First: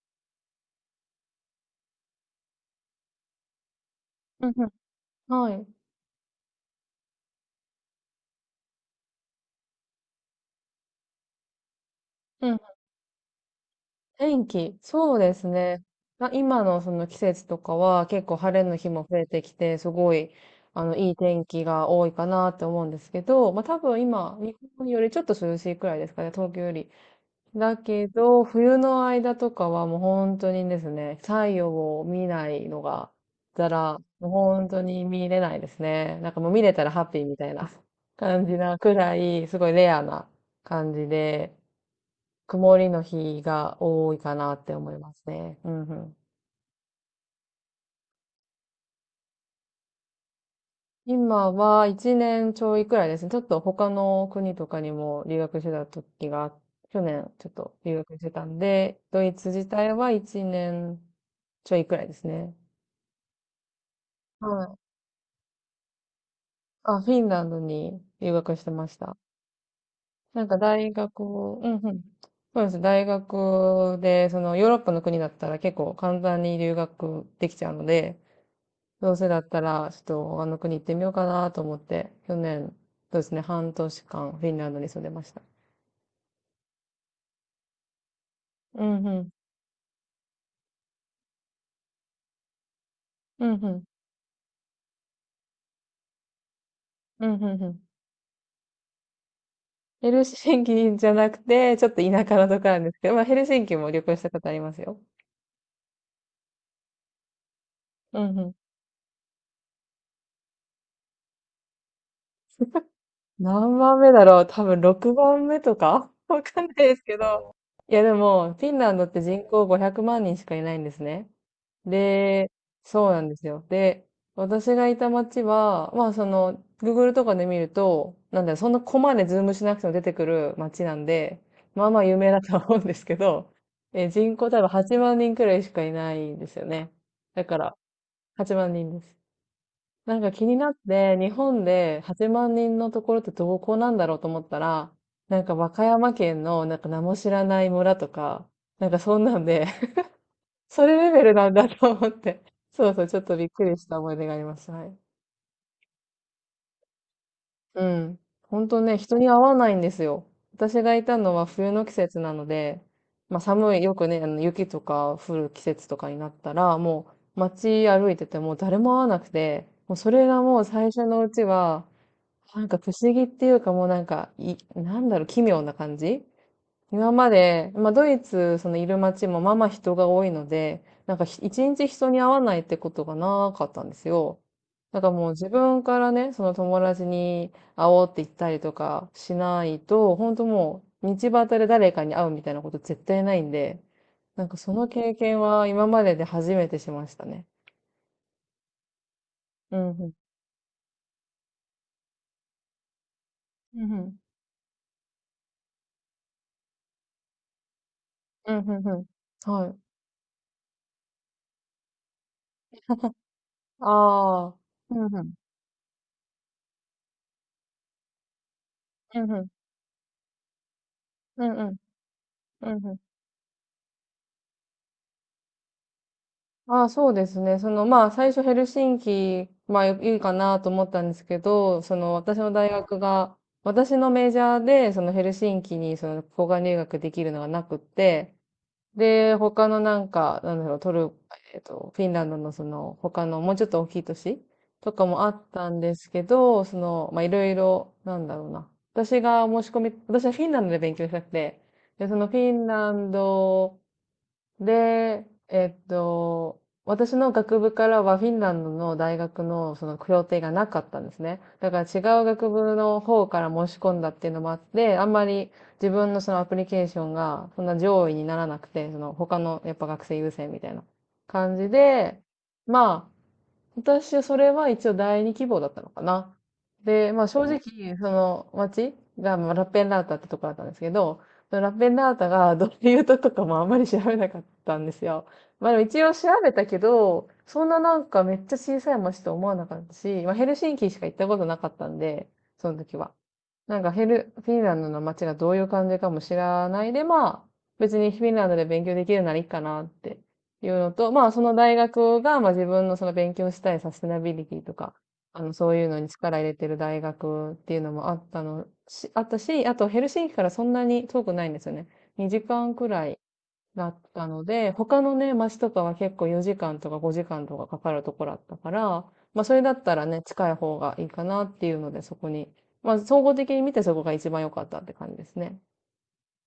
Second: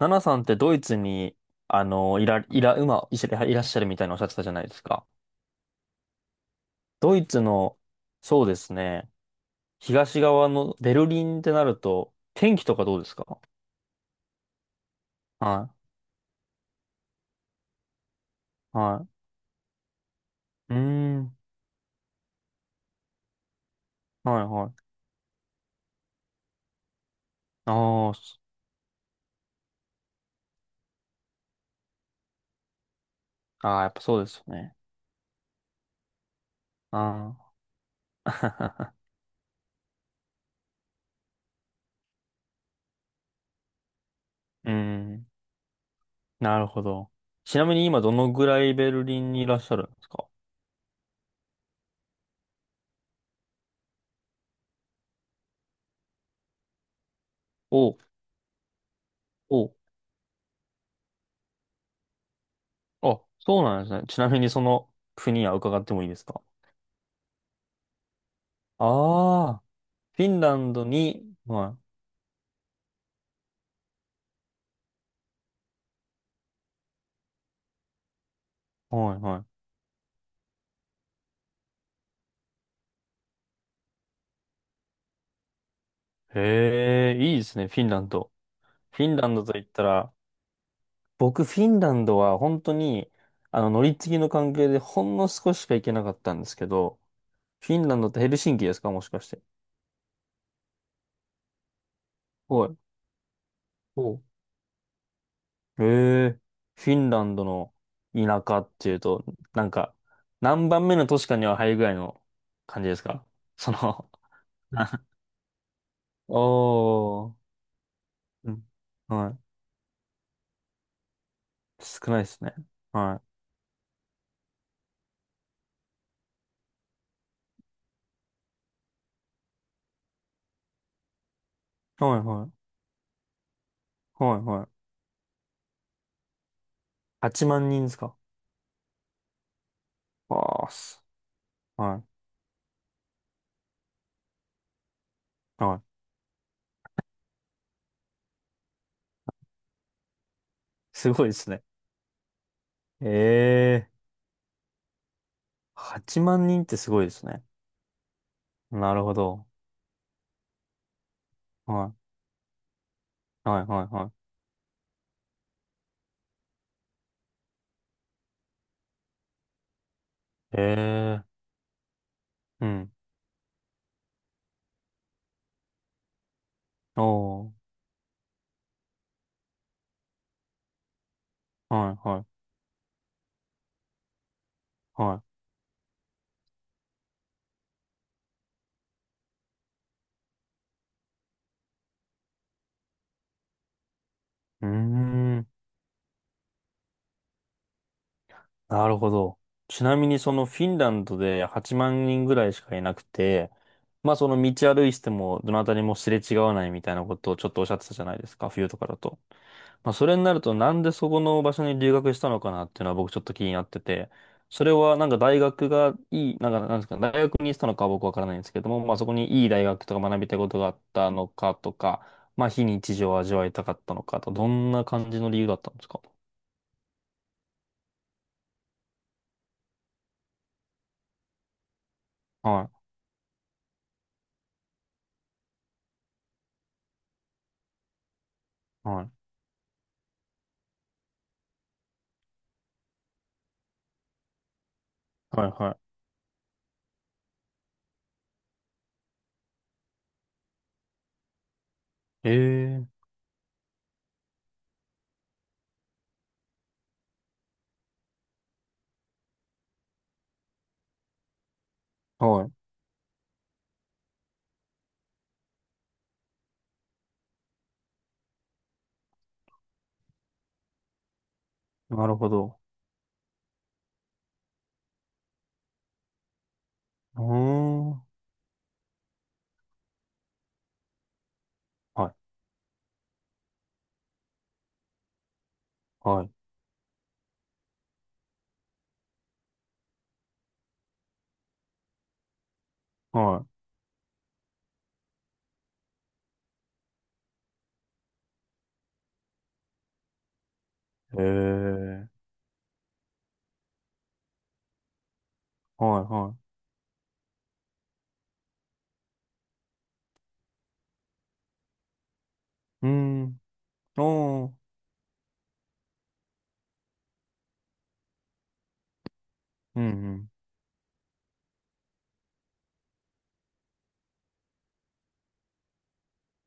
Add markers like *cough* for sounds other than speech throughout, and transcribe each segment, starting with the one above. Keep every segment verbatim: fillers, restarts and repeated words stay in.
ナナさんってドイツに、あの、いら、いら、今、いしいらっしゃるみたいなおっしゃってたうじんゃなういですん。か。はい。ドイツの、そうですね、東側のベルリンってなると、う天ん。気とかどうですか？天気。そうですはね。あ、今のその季節とかは結構晴れのい、日もは増えてきて、すごい、い。うあの、いいーん、天気が多いかなって思うんですけど、まあ多分今、はい、日は本い。よりちょっと涼しいくらいですかね、東京より。だけああ、そど、冬の間とかはもう本当にですね、太陽を見ないのが、だあーやっら、ぱそうでもうすよ本ね。当に見れないですね。なんかもう見れたらハッピーみたあいな感じなくあ。らい、すごいレアな感じで、曇りの日が多いかなっ *laughs* うーて思いますん、ね。うんうん。なるほど。ちなみに今どのぐらいベルリンにいらっしゃるんですか？今はいちねんちょいくらいですね。ちょっと他の国とかにも留学してた時が、去年ちょっと留お、学してたんで、ドイツ自お、体はいちねんちょいくらいですね。あ、そうなんですね。ちなみにそはい。の国は伺ってもいいですか？あ、フィンランドに留学してました。ああーフィンなんラかンド大学に、を、うんはうん。そうです。大学で、そのヨーロッパの国だったら結構簡単に留学できちゃうので、い、どうはい、せだはったら、ちょっとあの国行ってみようかなと思って、去年、そうですね、半年間フィンランドに住んでました。い。へえ、いいですね、フィンランド。うフんィうンラん。ンドと言ったら、僕、フィンランドは本当に、うんあうの、乗ん。り継ぎの関係でほんの少ししか行けなかったんですけど、うんうんうフィん。ンランドってヘルシンキですか、もしかして。ヘルシンキじゃなくて、ちょっと田舎のとはこない。んですけど、まあヘルシンキも旅行しおたことありますよ。へえ、フィンランドのうんう田ん。舎っていうと、なんか、何番目の都市かには入るぐらいの感じですか？そ何番の 目だろう、多分 *laughs* ろくばんめとか *laughs* おわかんないですけー、ど。いやでうも、フん、ィンランドってはい。人口ごひゃくまん人しかいないんですね。少ないですで、ね。そうはなんですよ。で、私がいた街は、まあその、Google とかで見ると、なんだよ、そんなコマでズームしなくても出てくる街なんで、まあまあい。は有い、名だはとはい。思うんですけど、え、人はい口多は分い。はちまん人くらいしかいないんですよね。だ8か万ら、人ですか？はちまん人です。なんか気にわなあ、っす。て、日本でははちまん人のところってどこなんだろうと思ったら、なんかい。和はい。歌山県のなんか名も知らない村とか、なんかそんなんでそれすレベごいでルなすんね。だと思って。*laughs* そうそう、えちょっとびっくりしえー。た思い出があります。はい。はちまん人ってすごいですね。うん。本当なね、るほ人に会ど。わないんですよ。私がいたのは冬の季は節なので、まあい。はい寒い、はよいくはね、あの雪とか降る季節とかになったら、もう街歩いてても誰も会わなくて、もうそれがもう最初のい。うええちは、なー。んうか不ん。思議っていうかもうなんか、い、なんだろう、奇妙な感じ。今まおで、ー。まあ、ドイツ、そのいる街もまあまあ人が多いので、なんかひ一日はい人には会わいないってことがなかったんですよ。だからはもうい。自分からね、その友達に会おうって言ったりとかしないと、本当もう道端で誰かに会うみたいなこと絶対ないんで、なんかうーその経験ん。は今までで初めてしましたね。なるほど。うちん、なうみん、にそのフィンランドではちまん人ぐらいしかいなくて、うまあん、その道歩いててもどなたにもすれ違わないみたいなことをちょっとおっしゃってたじゃないですか、うん、うん、冬うとん。かだうと。ん、はい。まあ、それになると、なんでそこの場所に留学したのかなっていうのは僕ちょっと気になってて、ああ。それうはなんん、かうん、大学がいい、なんかなんですか、大学にしたのかは僕わからないんですけども、まあそこうん、うにいん、い大学とか学びたいことがあったのうかん、うとん、か、まあ非うん。う日ん。常を味わいたかったのかと、どんな感じの理由だったんですか？ああ、そうですね。その、まあ、最初ヘルシンキ、まあ、いいかなと思ったんですけど、その、私の大は学が、私のメジャーで、そのヘルシンキに、その、交換留学できるのがなくって、い、はい、で、他のなんか、なんだろう、トル、えっと、フィンランドのその、他の、もうちょっと大きい都市とかもあはっい、たはんですけど、その、まあ、いろいろ、なんだろうな。私が申し込み、私はフィンランドで勉強したくて、で、そのフィンい。ラええ、ンド、で、えっと、私の学部からはフィンランドの大学のその協定がなかったんですね。だから違う学は部の方から申し込んだっていうのもあって、あんまり自分のそのアプリケーションがそんな上位にならなくて、その他のやっぱ学生優先みたいな感じい、なるで、ほど。まあ、私はそれは一応第二希望だったのかな。で、うまーあ正お直、ん、そはの町がまあラッペンラータってとこだったんですけど、そのラッペンラータい、が *laughs* どういうとことかもあんまり調べなかったんですよ。まあでも一応は調い、べたけど、そんななんかめっちゃ小さい町と思わなかったし、まあヘルシンキしか行ったことなかったんで、その時は。はなんかフィル、フィンランドの街がどういう感じかも知らないで、まあ、別にフィンランドで勉強できるならいいかなっていうのと、まあ、その大い。え学え、が、まあ自分のその勉強したいサステナビリティとか、あの、そういうのはい、には力入れてる大学っていうのもあったのし、あったし、あとヘルシンキからそんなに遠くないんですよね。にじかんい。うくーらいん、だったのおー、で、他のね、街とかは結構よじかんとかごじかんとかかかるところだったから、まあそれだうったらね、ん、近い方がいいかなっていうので、そこに、まあ総合的に見てそこが一番良かったって感じですね。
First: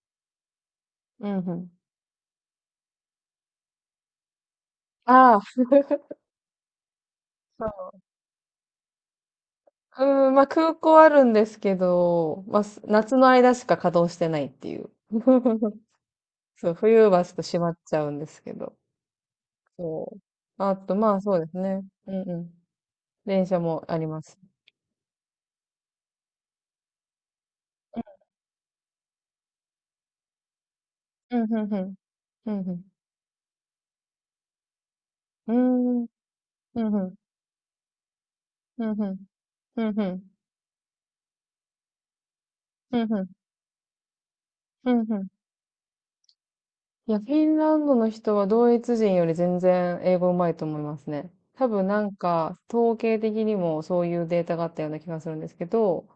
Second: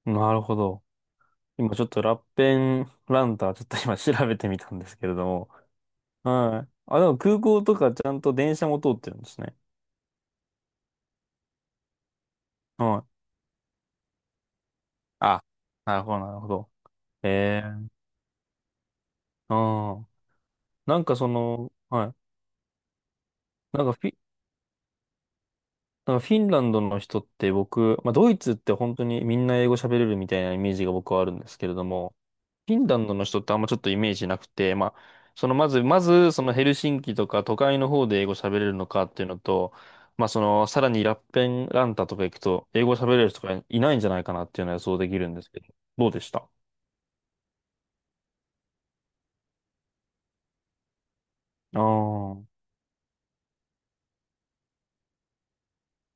うん。なるほど。うんうん。今ちょっとラッペンランターちょっと今調べてみたんですけれどああ、も。*laughs* はい。あ、でも空港とそかちゃんと電車も通ってるんですね。う。うん、まあ空港あるんですけど、まあすは夏い。の間しか稼働してないっていう。あ、*laughs* なるほど、なるほど。そう、冬はちょっと閉えまっちえ、ゃうんですけど。うん。そう。あと、なんまかあそそうですの、ね。はうい。んうん。電車なもんかありフィ、ます。なんかフィンランドの人って僕、まあドイツって本当にみんな英語喋れるみたいなイメージが僕はあるうんんですうけんれうどん。も、うフィんンランドの人ってあんまちょっとイメージなくて、まあ、そうのまず、まん。うーん。ず、そのヘルふシんふンキん、とか都会の方で英語喋れるふのんふかっん、ていうのと、ふんふん、まあ、その、さらにラッペンランタとか行くと、英語ふ喋んれふん、る人がいないんじゃないかなっていうのは予ふ想んでふきん。るんですけど、どうでした？いや、フィンランドの人はドイツ人より全然英語うまいと思いますね。多ああ分なんー、か、統計的にもそういうデータがあったような気がするんですけど、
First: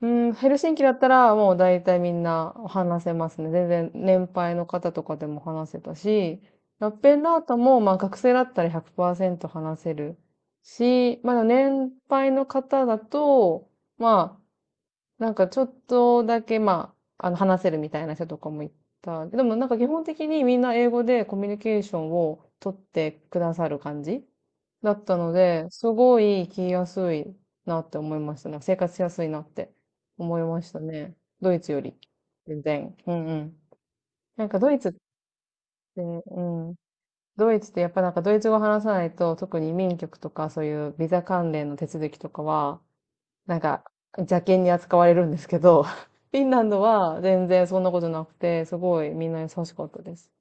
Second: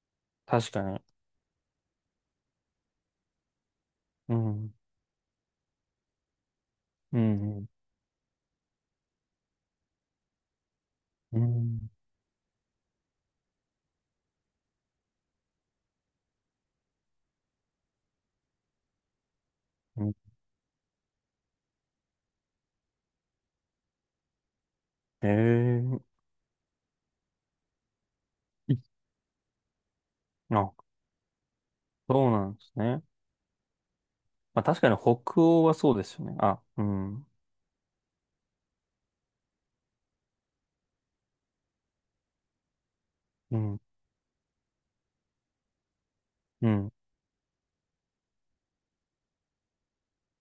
うん、ヘルシ確ンかキだっに。たらもう大体みんな話せますね。全然年う配のん、方とかでも話せたし、ラッペうンラータん、もまあ学生だったらひゃくパーセント話せるし、まうだん、年配の方だと、まあ、なんかちょっとだけ、まあ、あの話せるみたいな人とかもいた。でもなんか基本うん。的にみんな英語でコミュニケーションを取ってくださる感じだったので、すええ、ごい聞きやすいなって思いましたね。なんか生い活しやすいなって思いましたあ、ね。ドイツより。そうなんで全す然。ね。うんうん。なんかまあ、ドイ確ツかっにて、北欧はそうですよね。うあ、ん。うん、ドイツってやっぱなんかドイツ語話さないと、特に移民局とかそういうビザ関連の手続きとかは、なうんん、か、邪険に扱われるんですけど、*laughs* フィンラうンドん。は全然そんなことなくて、すごいみんな優しかったです。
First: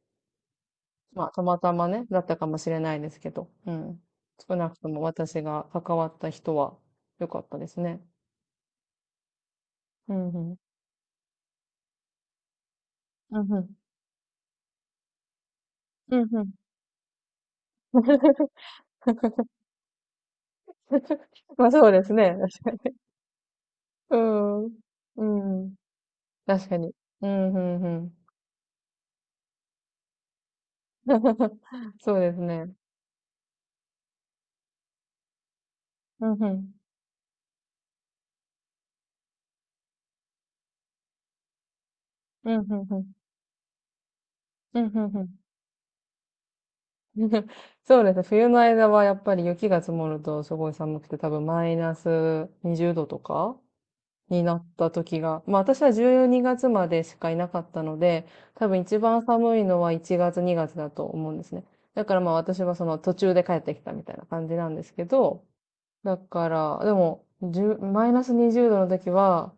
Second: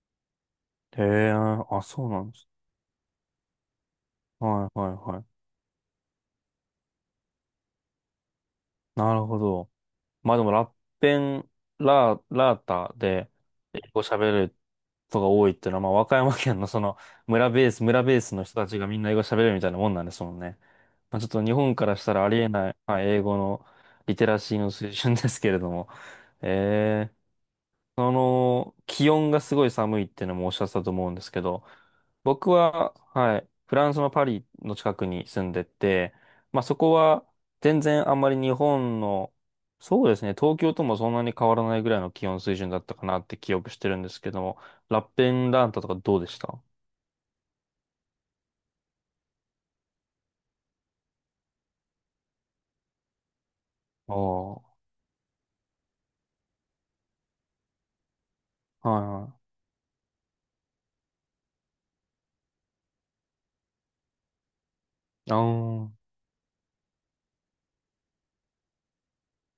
えまあ、え、たまたあ、まね、そうだなっんたでかす。もしれないですけど、うん。少はなくい、はとい、もは私い。が関わった人は良かったですね。なるほど。うんまあうでも、ん。ラッペン、ラー、ラータで、うんうん。英語喋る人が多いっていうのは、まあ、和歌うん山うん。県の *laughs* その、村ベース、村ベースの *laughs* 人たちがみんな英語喋れるみたいなもんなんですもんね。まあ、ちょっと日まあ本かそうらでしすたらあね。りえない、はい、英語のリうテラシーん。の水準でうすけれどん。も。確かに。えうえ、ん、うん、うそん。の、気温がすごい寒いっていうのもおっしゃってたと思うんですけど、*laughs* そうです僕ね。は、はい、フランスのパリの近くに住んでて、うん、うまあん。そこは全然あんまり日本の、そうですね、東京ともそんなに変わらないぐらいの気温うん、水準うだっん、たうかん。なって記憶してるんですけども、うん、うラッん、うペん。ンランタとかどうでした？ *laughs* そうですね。冬の間はやっぱり雪が積もるとすごい寒くて、多分マイナスにじゅうどとかあにあ、なっはた時が、まあ私はじゅうにがつまでしかいなかったので、多分い一番は寒いのはいちがつ、にがつだと思うんですね。だからまあ私はその途中で帰ってきたみたいな感じなんですけい。あど、あ、だから、でも、じゅうマイナスにじゅうどの時は、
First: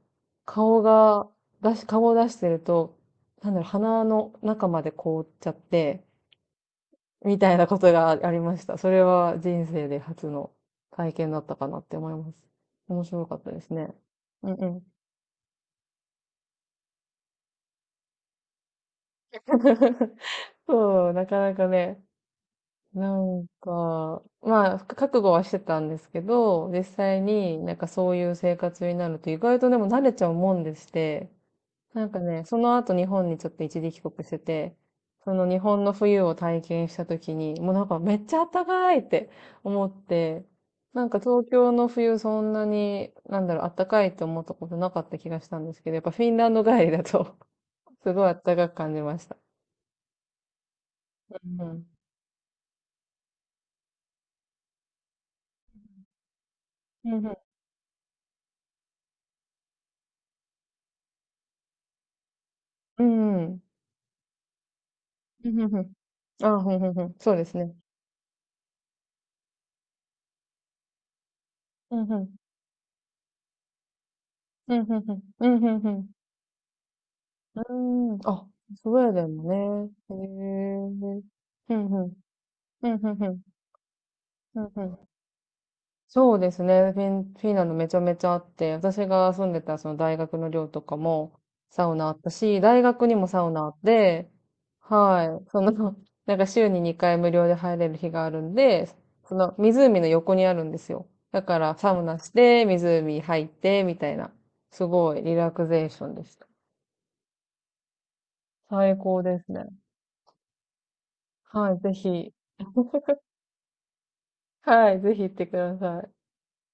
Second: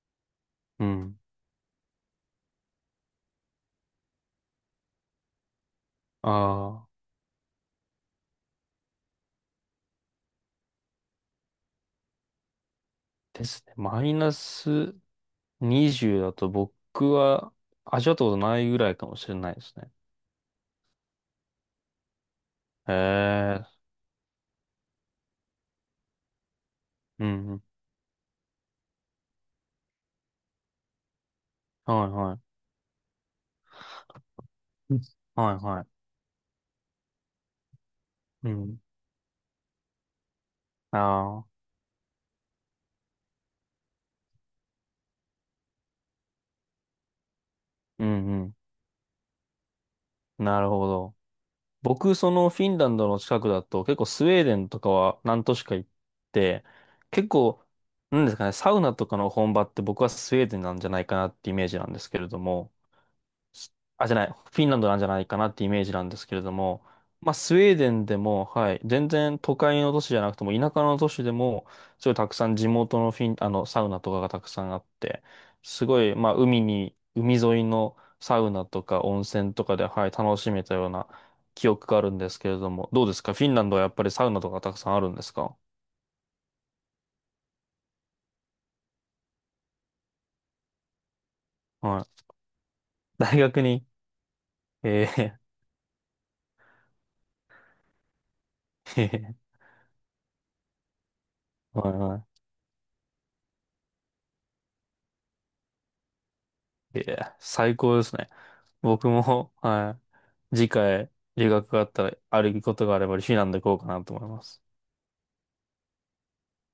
顔うん。が、出し、顔を出してると、なんだろう、鼻の中まで凍っちゃって、ああ、みたいなことがありました。それは人生で初の体験だったかなって思います。面白かっでたですすね。ね。マイナうんうん。スにじゅうだと僕は味わったことないぐらいかもしれないですね。*laughs* そう、なかなかね、へなんえ、か、まあ、覚悟はしてたんですけど、実際うん、うにん。なんかそういう生活になると意外とでも慣れちゃうもんでして、なはんいかはね、その後日本にちょっと一時帰国してて、い。うん、そのはい日は本い。の冬を体験した時に、もうなんかめっちゃう暖ん。かいって思って、あなんかあ、東京の冬そんなに、なんだろう、暖かいって思ったことなかった気がしたんですけど、やっぱフィンランド帰りだと *laughs* うすんごいう暖ん。かく感じました。なるほど。うんうん。僕、そのフィンランドの近くだと、結構スウェーデンとかは何都市か行って、うん結うん。構、なんですかね、サウナとかの本場って僕はスウェーデンなんじゃないかなってイメージなんですけれども、うんうん。あ、じゃない、フィンランドなんじゃないかなうっんてうイんうメーん。ジなんですけれどあ、ふんも、ふんふん。まそあ、うでスすウェね。ーデンでも、はい、全然都会の都市じゃなくても、田舎の都市でも、うすんごいうたくん。さん地元のフィン、あの、サウナとかがたくさんうあんうっんうん。て、うんうんすうごん。い、まあ、海に、海う沿いのーん。サあ、ウナとスウかェーデ温ン泉とかで、もね。はい、へ楽しめたようなえ。記うん憶がうあるんんですけれどうも、んどううでんすうかん。フィンランドはやっぱりサウナとうかんたくうさんん。あるんですか？そうですね。フィン、フィンランドめちゃめちゃあって、私が住んでたその大学の寮とかもサウはナあっい。たし、大学にも大サウナ学あっに、て、えー はい。その、*laughs* なんか週ににかい無料で入れる日があるんで、その *laughs* 湖の横にあるんですよ。だからはサいウはナしい。て、湖入って、みたいな。すごいリラクゼーションでした。いや、最高ですね。最僕高ですも、ね。はい。次回、留学はい、があぜったら、ひ。あることがあれば、*laughs* フィンランド行こうかなと思います。はい、ぜひ行ってください。